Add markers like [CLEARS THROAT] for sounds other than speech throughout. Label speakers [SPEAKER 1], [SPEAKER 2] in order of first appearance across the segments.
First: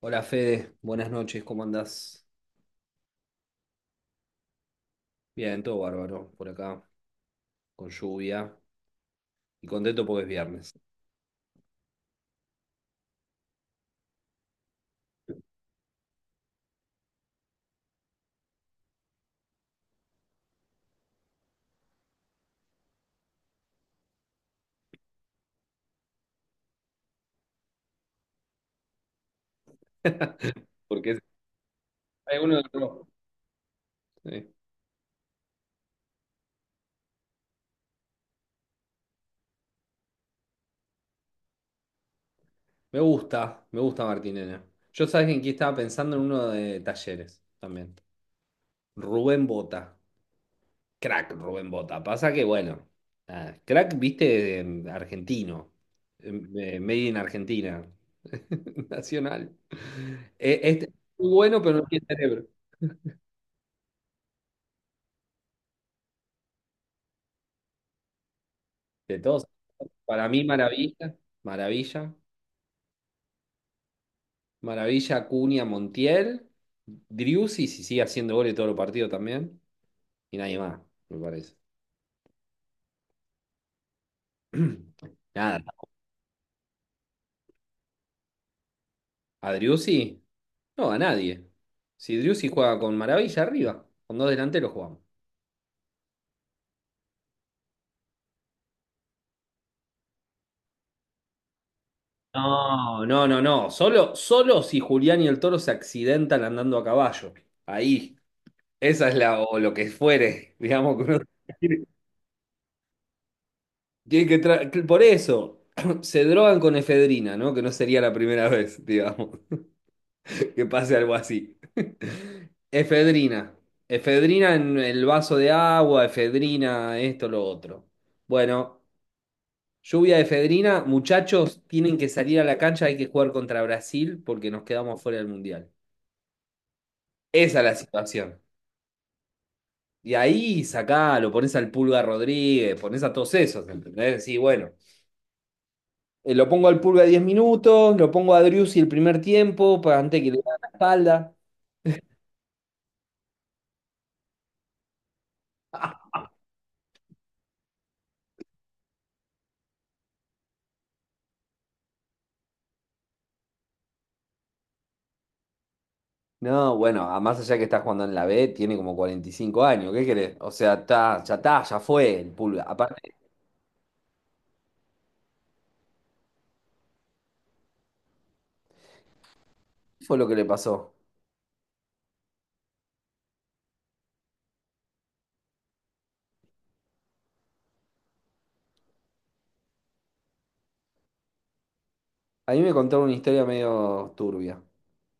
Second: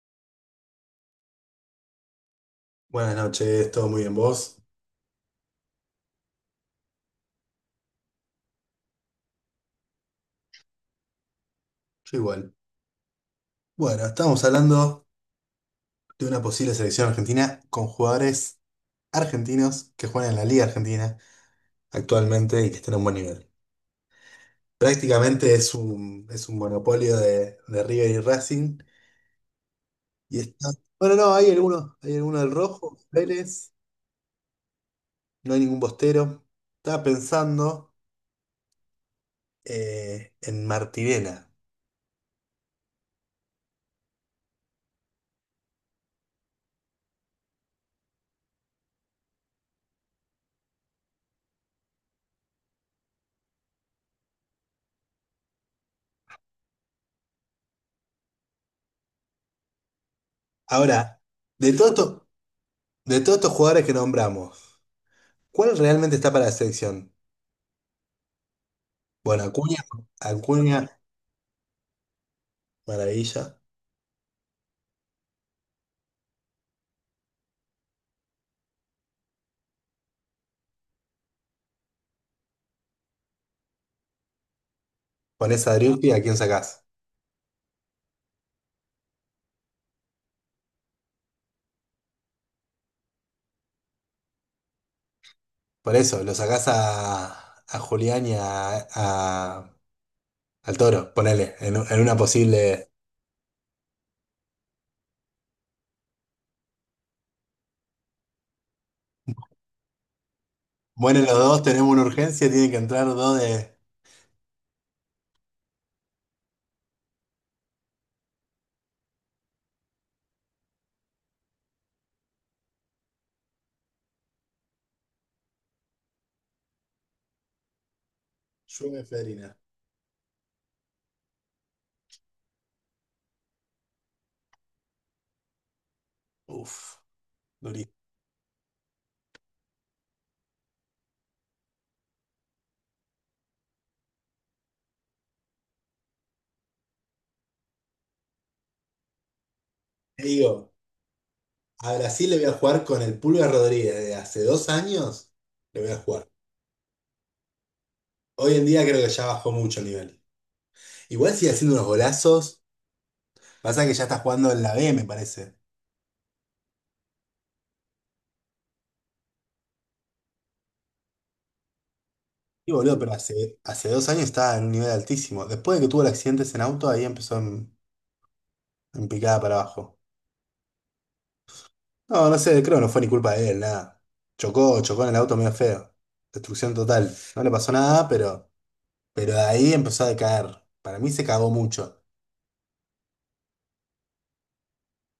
[SPEAKER 1] Hola Fede, buenas noches, ¿cómo andás?
[SPEAKER 2] Buenas noches, ¿todo muy bien vos?
[SPEAKER 1] Bien, todo bárbaro por acá, con lluvia y contento porque es viernes.
[SPEAKER 2] Yo igual. Bueno, estamos hablando de una posible selección argentina con jugadores argentinos que juegan en la Liga Argentina actualmente y que están a un buen nivel. Prácticamente es un monopolio de River y Racing. Y
[SPEAKER 1] [LAUGHS]
[SPEAKER 2] está...
[SPEAKER 1] Porque
[SPEAKER 2] Bueno,
[SPEAKER 1] es
[SPEAKER 2] no, hay
[SPEAKER 1] Hay
[SPEAKER 2] alguno del
[SPEAKER 1] uno de
[SPEAKER 2] Rojo,
[SPEAKER 1] los.
[SPEAKER 2] Vélez,
[SPEAKER 1] Sí.
[SPEAKER 2] no hay ningún Bostero. Estaba pensando en Martirena.
[SPEAKER 1] Me gusta Martín. Yo sabes en quién estaba pensando, en uno de Talleres también. Rubén Bota, crack Rubén Bota. Pasa que bueno, nada, crack, viste, argentino, made in Argentina, [LAUGHS] nacional. Este es
[SPEAKER 2] Ahora,
[SPEAKER 1] muy bueno,
[SPEAKER 2] de
[SPEAKER 1] pero no
[SPEAKER 2] todo
[SPEAKER 1] tiene
[SPEAKER 2] esto-
[SPEAKER 1] cerebro.
[SPEAKER 2] de todos estos jugadores que nombramos, ¿cuál realmente está para la selección?
[SPEAKER 1] De
[SPEAKER 2] Bueno,
[SPEAKER 1] todos,
[SPEAKER 2] Acuña,
[SPEAKER 1] para mí,
[SPEAKER 2] Acuña,
[SPEAKER 1] Maravilla. Maravilla.
[SPEAKER 2] maravilla.
[SPEAKER 1] Maravilla, Acuña, Montiel, Driussi, si sigue haciendo goles todos los partidos también, y nadie más, me parece. [CLEARS THROAT] Nada,
[SPEAKER 2] Ponés a Driussi, ¿a quién sacás?
[SPEAKER 1] a Driussi, no, a nadie. Si Driussi juega con Maravilla arriba, con dos delanteros jugamos.
[SPEAKER 2] Por eso, lo sacás a Julián y al Toro, ponele, en una posible.
[SPEAKER 1] No, no, no, no, solo, solo si Julián y el Toro se accidentan andando a caballo. Ahí, esa es la, o lo que fuere, digamos, que uno.
[SPEAKER 2] Bueno, los dos tenemos
[SPEAKER 1] [LAUGHS]
[SPEAKER 2] una urgencia, tienen que entrar dos de.
[SPEAKER 1] Tienen que tra- que Por eso [CLEARS THROAT] se drogan con efedrina, ¿no? Que no sería la primera vez, digamos, [LAUGHS] que pase algo así. [LAUGHS] Efedrina. Efedrina en el vaso de agua, efedrina, esto, lo otro. Bueno,
[SPEAKER 2] Lluvia y Federina.
[SPEAKER 1] lluvia de efedrina. Muchachos, tienen que salir a la cancha, hay que jugar contra Brasil porque nos quedamos fuera del Mundial.
[SPEAKER 2] Uf,
[SPEAKER 1] Esa es la
[SPEAKER 2] durísimo.
[SPEAKER 1] situación. Y ahí sacalo, pones al Pulga Rodríguez, pones a todos esos, ¿entendés? Sí, bueno. Lo pongo al Pulga 10 minutos, lo pongo a Driussi el primer tiempo, para antes
[SPEAKER 2] Te
[SPEAKER 1] que le haga la
[SPEAKER 2] digo,
[SPEAKER 1] espalda.
[SPEAKER 2] a Brasil le voy a jugar con el Pulga Rodríguez de hace 2 años, le voy a
[SPEAKER 1] [LAUGHS]
[SPEAKER 2] jugar. Hoy en día creo que ya bajó mucho el nivel. Igual sigue haciendo unos golazos, pasa que ya está jugando en la B, me parece.
[SPEAKER 1] No, bueno, más allá que está jugando en la B, tiene como 45 años, ¿qué querés? O sea, está, ya fue el Pulga.
[SPEAKER 2] Sí, boludo, pero
[SPEAKER 1] Aparte,
[SPEAKER 2] hace 2 años estaba en un nivel altísimo. Después de que tuvo el accidente en auto, ahí empezó en picada para abajo.
[SPEAKER 1] ¿qué fue lo que le pasó?
[SPEAKER 2] No, no sé, creo que no fue ni culpa de él, nada. Chocó, chocó en el auto medio feo. Destrucción total. No le pasó nada, pero, de ahí empezó a decaer. Para mí se cagó mucho.
[SPEAKER 1] A mí me contaron una historia medio turbia,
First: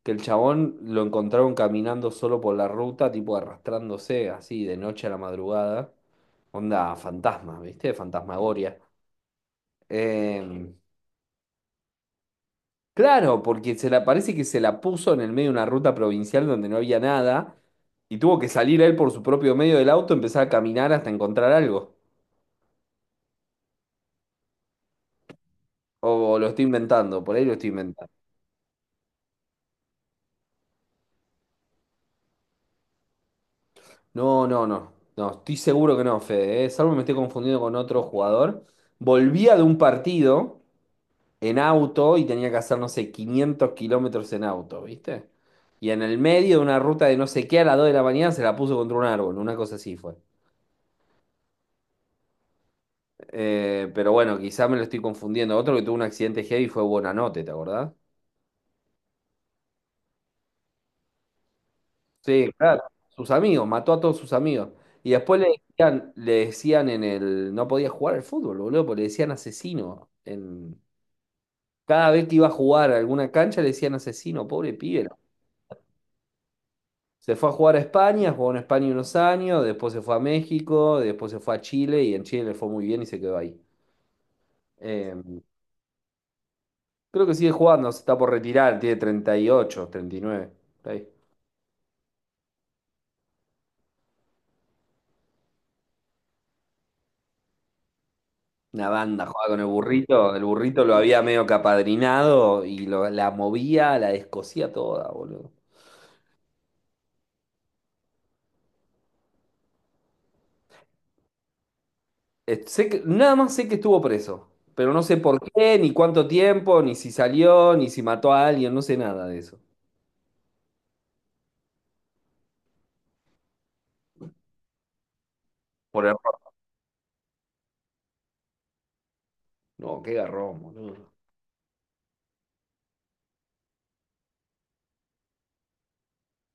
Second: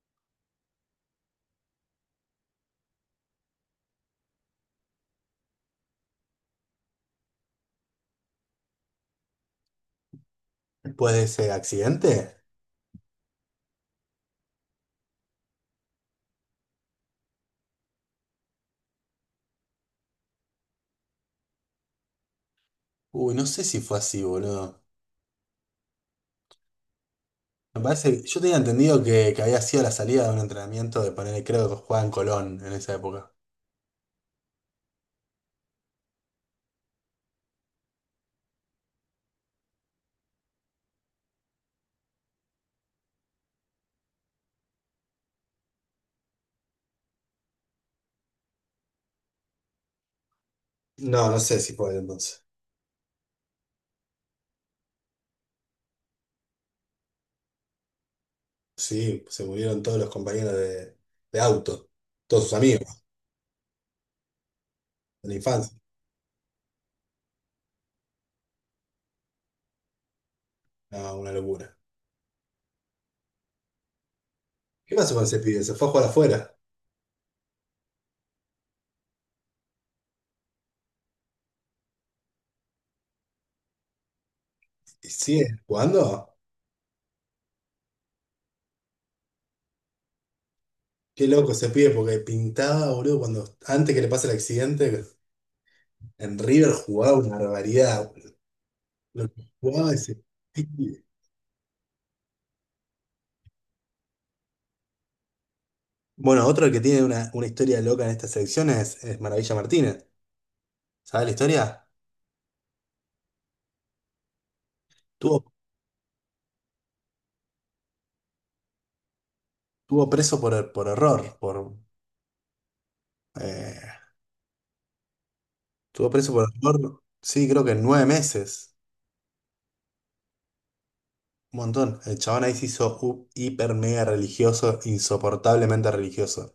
[SPEAKER 1] que el chabón lo encontraron caminando solo por la ruta, tipo arrastrándose así de noche a la madrugada. Onda fantasma, ¿viste? Fantasmagoria. Eh,
[SPEAKER 2] Después de ese accidente,
[SPEAKER 1] Claro, porque se la, parece que se la puso en el medio de una ruta provincial donde no había nada y tuvo que salir él por su propio medio del auto, empezar a caminar hasta encontrar algo.
[SPEAKER 2] uy, no sé si fue así, boludo.
[SPEAKER 1] O, lo estoy inventando, por ahí lo estoy
[SPEAKER 2] Me
[SPEAKER 1] inventando.
[SPEAKER 2] parece, yo tenía entendido que había sido la salida de un entrenamiento de poner, creo que jugaba en Colón en esa época.
[SPEAKER 1] No, no, no, no, estoy seguro que no, Fede, ¿eh? Salvo me estoy confundiendo con otro jugador. Volvía de un partido en auto y tenía que hacer, no sé, 500 kilómetros en auto, ¿viste? Y en el medio de una ruta de no sé qué a las 2 de la mañana se la puso contra un árbol, una cosa así fue.
[SPEAKER 2] No, no sé si fue entonces.
[SPEAKER 1] Pero bueno, quizá me lo estoy confundiendo. Otro que tuvo un accidente heavy fue Buonanotte, ¿te acordás?
[SPEAKER 2] Sí, se murieron todos los compañeros de auto, todos
[SPEAKER 1] Sí,
[SPEAKER 2] sus
[SPEAKER 1] claro.
[SPEAKER 2] amigos
[SPEAKER 1] Sus amigos, mató a todos sus amigos. Y
[SPEAKER 2] de la
[SPEAKER 1] después
[SPEAKER 2] infancia.
[SPEAKER 1] le decían en el… No podía jugar al fútbol, boludo, porque le decían asesino.
[SPEAKER 2] No, una locura.
[SPEAKER 1] Cada vez que iba a jugar a alguna cancha le decían asesino, pobre
[SPEAKER 2] ¿Qué
[SPEAKER 1] pibe.
[SPEAKER 2] pasó con ese pibe? Se fue a jugar afuera.
[SPEAKER 1] Se fue a jugar a España, jugó en España unos años, después se fue a México, después se fue a Chile y en Chile le fue muy bien y se quedó ahí.
[SPEAKER 2] ¿Y
[SPEAKER 1] Eh,
[SPEAKER 2] sigue jugando?
[SPEAKER 1] Creo que sigue jugando, se está por retirar, tiene treinta, treinta y ocho, treinta y nueve.
[SPEAKER 2] Qué loco ese pibe, porque pintaba, boludo, cuando antes que le pase el accidente, en River jugaba una barbaridad.
[SPEAKER 1] Una banda
[SPEAKER 2] Lo que
[SPEAKER 1] jugaba con
[SPEAKER 2] jugaba ese
[SPEAKER 1] el burrito lo
[SPEAKER 2] pibe.
[SPEAKER 1] había medio capadrinado y la movía, la descosía toda, boludo.
[SPEAKER 2] Bueno, otro que tiene una historia loca en esta selección es Maravilla Martínez. ¿Sabes la historia?
[SPEAKER 1] Nada más sé que estuvo preso, pero no sé por
[SPEAKER 2] Tuvo,
[SPEAKER 1] qué, ni cuánto tiempo, ni si salió, ni si mató a alguien, no sé nada de eso.
[SPEAKER 2] tuvo preso por error, eh,
[SPEAKER 1] Por
[SPEAKER 2] estuvo preso
[SPEAKER 1] error.
[SPEAKER 2] por error, sí, creo que 9 meses.
[SPEAKER 1] No, qué garrón, boludo.
[SPEAKER 2] Un montón. El chabón ahí se hizo hiper mega religioso, insoportablemente religioso.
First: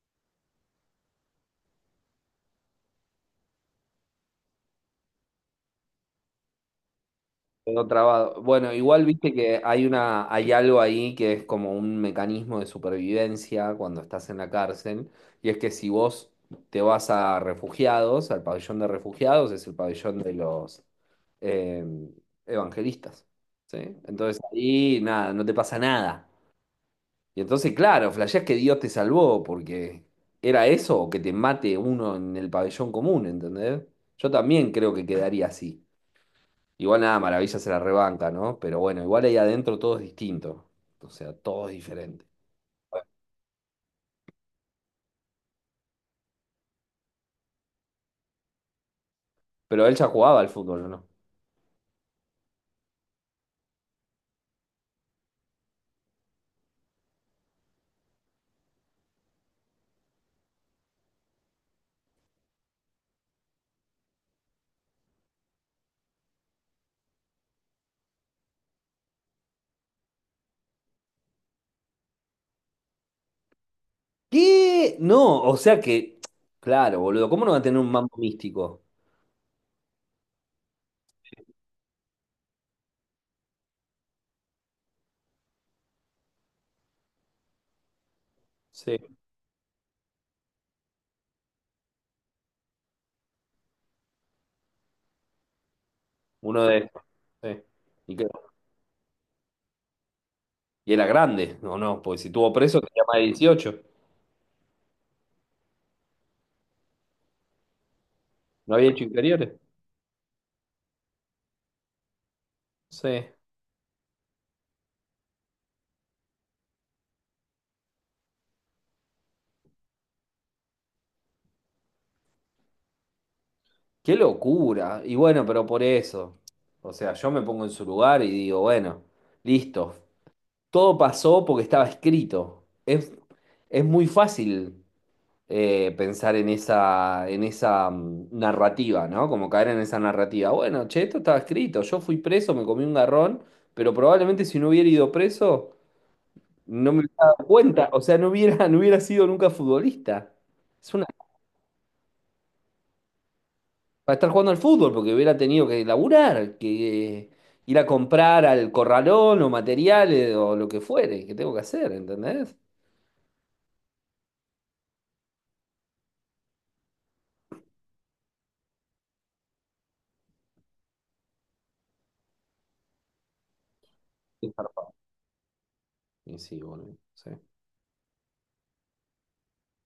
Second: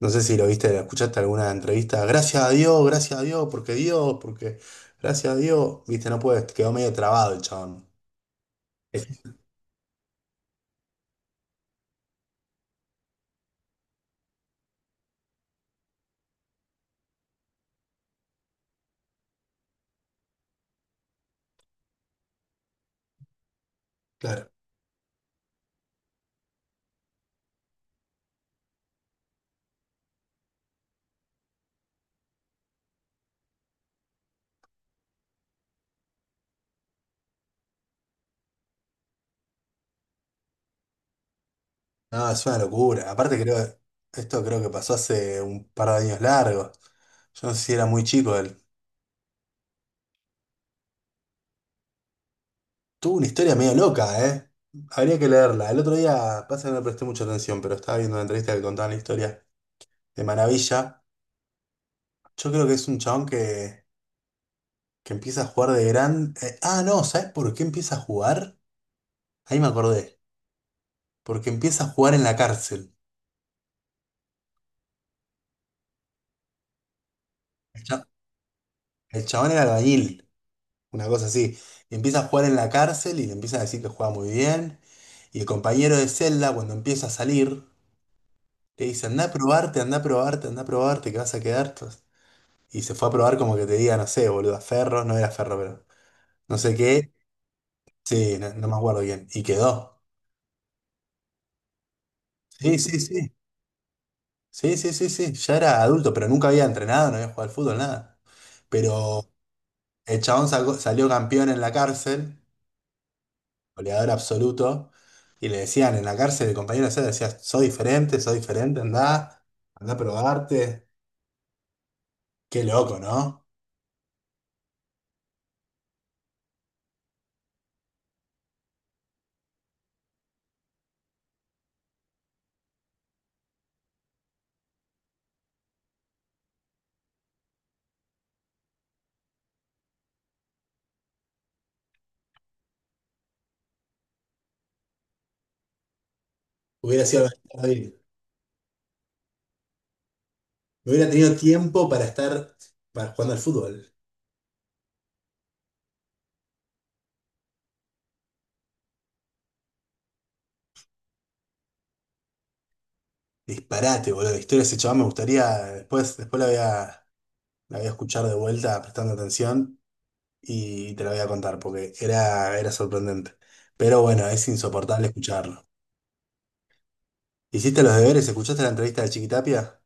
[SPEAKER 2] No sé si lo viste, lo escuchaste alguna entrevista. Gracias a Dios, porque gracias a Dios. Viste, no puedes, quedó medio trabado el chabón.
[SPEAKER 1] Quedó trabado. Bueno, igual
[SPEAKER 2] Es-
[SPEAKER 1] viste que hay algo ahí que es como un mecanismo de supervivencia cuando estás en la cárcel, y es que si vos te vas a refugiados, al pabellón de refugiados, es el pabellón de los eh, evangelistas, ¿sí? Entonces
[SPEAKER 2] Claro.
[SPEAKER 1] ahí nada, no te pasa nada. Y entonces, claro, flasheás que Dios te salvó, porque era eso o que te mate uno en el pabellón común, ¿entendés? Yo también creo que quedaría así. Igual nada, Maravilla se la rebanca, ¿no? Pero bueno, igual ahí adentro todo es distinto. O sea, todo es diferente.
[SPEAKER 2] No, es una locura. Aparte creo, esto creo que pasó hace un par de años largos. Yo no sé si era muy chico él.
[SPEAKER 1] Pero él ya jugaba al fútbol, ¿o no?
[SPEAKER 2] Tuvo una historia medio loca, ¿eh? Habría que leerla. El otro día, pasa que no le presté mucha atención, pero estaba viendo una entrevista que contaba la historia de Maravilla. Yo creo que es un chabón que empieza a jugar de gran... no, ¿sabes por qué empieza a jugar? Ahí me acordé. Porque empieza a jugar en la cárcel.
[SPEAKER 1] ¿Qué? No, o sea que, claro, boludo, ¿cómo no va a tener
[SPEAKER 2] El,
[SPEAKER 1] un
[SPEAKER 2] cha-
[SPEAKER 1] mambo místico?
[SPEAKER 2] el chabón era albañil, una cosa así. Y empieza a jugar en la cárcel y le empiezan a decir que juega muy bien. Y el compañero de celda, cuando empieza a salir, le dice,
[SPEAKER 1] Sí,
[SPEAKER 2] anda a probarte, anda a probarte, anda a probarte, que vas a quedar. Entonces, y se fue a probar como que te diga, no sé, boludo, a Ferro, no era Ferro, pero no
[SPEAKER 1] uno
[SPEAKER 2] sé
[SPEAKER 1] de estos,
[SPEAKER 2] qué.
[SPEAKER 1] sí. ¿Y qué?
[SPEAKER 2] Sí, no, no me acuerdo bien. Y quedó.
[SPEAKER 1] Y era grande, no, no, porque si estuvo
[SPEAKER 2] Sí,
[SPEAKER 1] preso
[SPEAKER 2] sí,
[SPEAKER 1] tenía más de
[SPEAKER 2] sí.
[SPEAKER 1] 18.
[SPEAKER 2] Sí, sí, sí, sí, ya era adulto, pero nunca había entrenado, no había jugado al fútbol, nada.
[SPEAKER 1] No había hecho
[SPEAKER 2] Pero
[SPEAKER 1] inferiores.
[SPEAKER 2] el chabón salió campeón en la cárcel,
[SPEAKER 1] Sí.
[SPEAKER 2] goleador absoluto, y le decían en la cárcel, el compañero de celda decía, soy diferente, andá, andá a probarte. Qué loco, ¿no?
[SPEAKER 1] Qué locura. Y bueno, pero por eso. O sea, yo me pongo en su lugar y digo, bueno, listo. Todo pasó porque estaba escrito. Es muy fácil pensar en esa, en esa narrativa, ¿no? Como caer en esa narrativa. Bueno, che, esto estaba escrito. Yo fui preso, me comí un garrón, pero probablemente si no hubiera ido preso, no me
[SPEAKER 2] Hubiera
[SPEAKER 1] hubiera
[SPEAKER 2] sido
[SPEAKER 1] dado cuenta.
[SPEAKER 2] David.
[SPEAKER 1] O sea, no hubiera, [LAUGHS] no hubiera sido nunca futbolista.
[SPEAKER 2] No [LAUGHS]
[SPEAKER 1] Es una,
[SPEAKER 2] hubiera tenido tiempo para estar jugando al fútbol.
[SPEAKER 1] para estar jugando al fútbol, porque hubiera tenido que laburar, que ir a comprar al corralón o materiales o lo que fuere, que tengo que hacer, ¿entendés?
[SPEAKER 2] Disparate, boludo. La historia de ese chabón me gustaría, después la voy la voy a escuchar de vuelta prestando atención. Y te lo voy a contar porque era sorprendente. Pero bueno, es insoportable escucharlo.
[SPEAKER 1] Y sí, boludo, sí.
[SPEAKER 2] ¿Hiciste los deberes? ¿Escuchaste la entrevista de Chiquitapia?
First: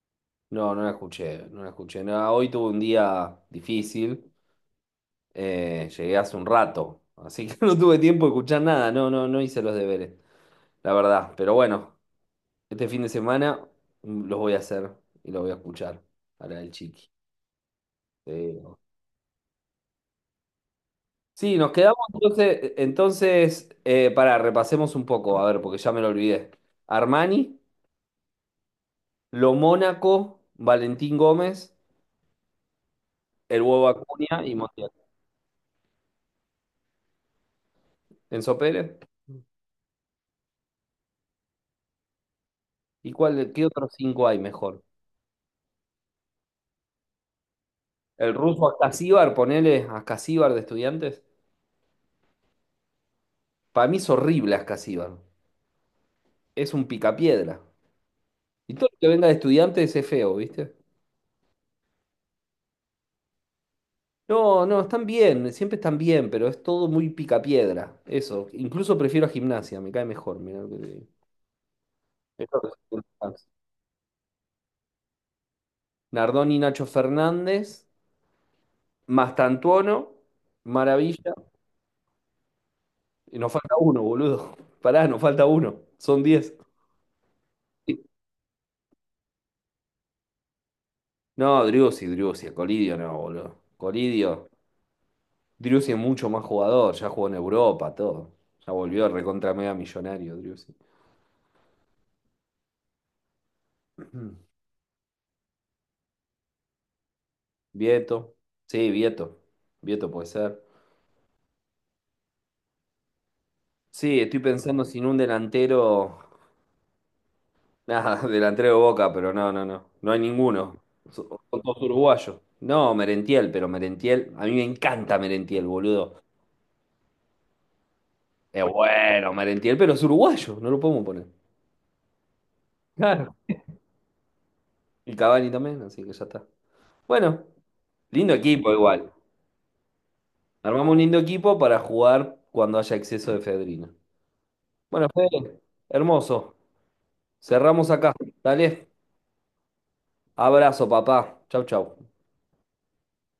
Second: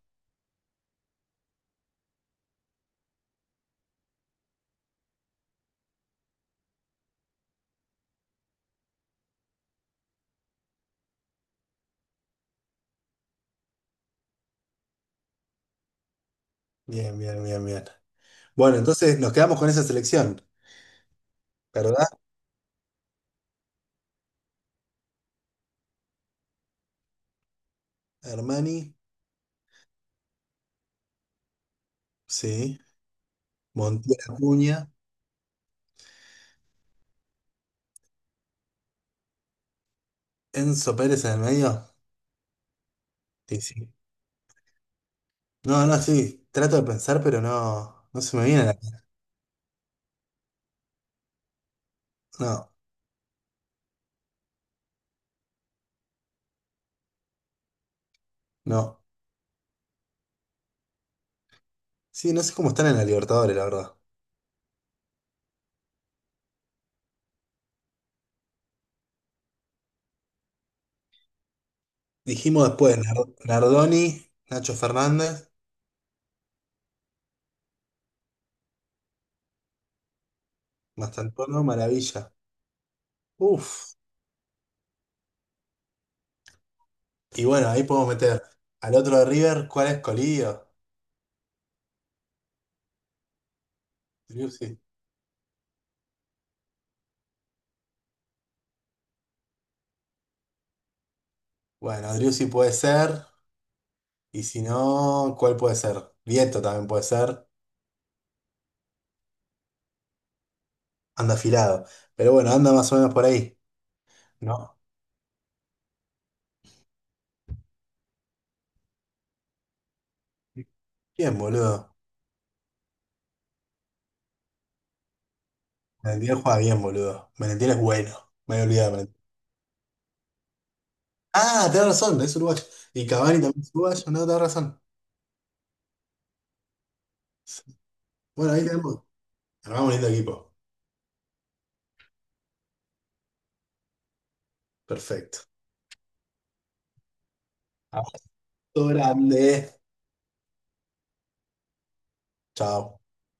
[SPEAKER 1] No, no la escuché, no la escuché. No, hoy tuve un día difícil. Llegué hace un rato, así que [LAUGHS] no tuve tiempo de escuchar nada. No, no, no hice los deberes, la verdad. Pero bueno, este fin de semana, los voy a hacer y los voy a escuchar para el chiqui.
[SPEAKER 2] Bien, bien, bien, bien.
[SPEAKER 1] Sí.
[SPEAKER 2] Bueno, entonces nos quedamos con esa selección,
[SPEAKER 1] Sí, nos quedamos
[SPEAKER 2] ¿verdad?
[SPEAKER 1] entonces, pará, repasemos un poco, a ver, porque ya me lo olvidé. Armani,
[SPEAKER 2] Hermani,
[SPEAKER 1] Lo Mónaco, Valentín Gómez,
[SPEAKER 2] sí.
[SPEAKER 1] el Huevo
[SPEAKER 2] Montiel
[SPEAKER 1] Acuña y
[SPEAKER 2] Acuña,
[SPEAKER 1] Montiel. Enzo Pérez.
[SPEAKER 2] Enzo Pérez en el medio.
[SPEAKER 1] ¿Y cuál,
[SPEAKER 2] Sí,
[SPEAKER 1] qué
[SPEAKER 2] sí.
[SPEAKER 1] otros cinco hay mejor?
[SPEAKER 2] No, no, sí. Trato de pensar, pero no
[SPEAKER 1] El
[SPEAKER 2] se me viene a
[SPEAKER 1] ruso
[SPEAKER 2] la...
[SPEAKER 1] Ascasíbar, ponele Ascasíbar de Estudiantes.
[SPEAKER 2] No,
[SPEAKER 1] Para mí es horrible Ascasíbar. Es un picapiedra. Y todo lo
[SPEAKER 2] no.
[SPEAKER 1] que venga de Estudiantes es feo, ¿viste?
[SPEAKER 2] Sí, no sé cómo están en la Libertadores, la verdad.
[SPEAKER 1] No, no, están bien, siempre están bien, pero es todo muy picapiedra. Eso. Incluso prefiero a Gimnasia, me cae mejor, mirá lo que te digo.
[SPEAKER 2] Dijimos después,
[SPEAKER 1] Gimnasia.
[SPEAKER 2] Nardoni, Nacho Fernández,
[SPEAKER 1] Nardoni, Nacho Fernández, Mastantuono, Maravilla.
[SPEAKER 2] Mastantuono, Maravilla.
[SPEAKER 1] Y nos falta
[SPEAKER 2] Uf.
[SPEAKER 1] uno, boludo. [LAUGHS] Pará, nos falta uno. Son 10.
[SPEAKER 2] Y bueno, ahí podemos meter al otro de River, ¿cuál es Colillo?
[SPEAKER 1] No, Driussi, Driussi, a Colidio no, boludo. Colidio,
[SPEAKER 2] Driussi.
[SPEAKER 1] Driussi es mucho más jugador, ya jugó en Europa, todo. Ya volvió recontra mega millonario, Driussi.
[SPEAKER 2] Bueno, Driussi puede ser,
[SPEAKER 1] Mm.
[SPEAKER 2] y
[SPEAKER 1] [CLEARS THROAT]
[SPEAKER 2] si no, ¿cuál puede ser? Vieto también puede ser,
[SPEAKER 1] Vieto, sí, Vieto. Vieto puede ser.
[SPEAKER 2] anda afilado. Pero bueno, anda más o menos por ahí,
[SPEAKER 1] Sí, estoy
[SPEAKER 2] ¿no?
[SPEAKER 1] pensando sin un delantero. Nada, [LAUGHS] delantero de Boca, pero no, no, no. No hay ninguno. Son
[SPEAKER 2] Bien,
[SPEAKER 1] son todos
[SPEAKER 2] boludo.
[SPEAKER 1] uruguayos. No, Merentiel, pero Merentiel. A mí me encanta Merentiel, boludo.
[SPEAKER 2] Valentín juega bien, boludo. Valentín es bueno. Me
[SPEAKER 1] Es
[SPEAKER 2] había olvidado de Valentín.
[SPEAKER 1] bueno, Merentiel, pero es uruguayo, no lo podemos poner.
[SPEAKER 2] Ah, tenés razón, es uruguayo. Y
[SPEAKER 1] Claro.
[SPEAKER 2] Cavani también es uruguayo, no, tenés razón.
[SPEAKER 1] Y Cavani también, así que ya está. Bueno. Lindo
[SPEAKER 2] Bueno, ahí
[SPEAKER 1] equipo
[SPEAKER 2] tenemos.
[SPEAKER 1] igual.
[SPEAKER 2] Armamos un lindo equipo.
[SPEAKER 1] Armamos un lindo equipo para jugar cuando haya exceso de efedrina. Bueno,
[SPEAKER 2] Perfecto.
[SPEAKER 1] Fede, hermoso. Cerramos acá.
[SPEAKER 2] Abrazo
[SPEAKER 1] Dale.
[SPEAKER 2] grande.
[SPEAKER 1] Abrazo, papá. Chau, chau.
[SPEAKER 2] Chao.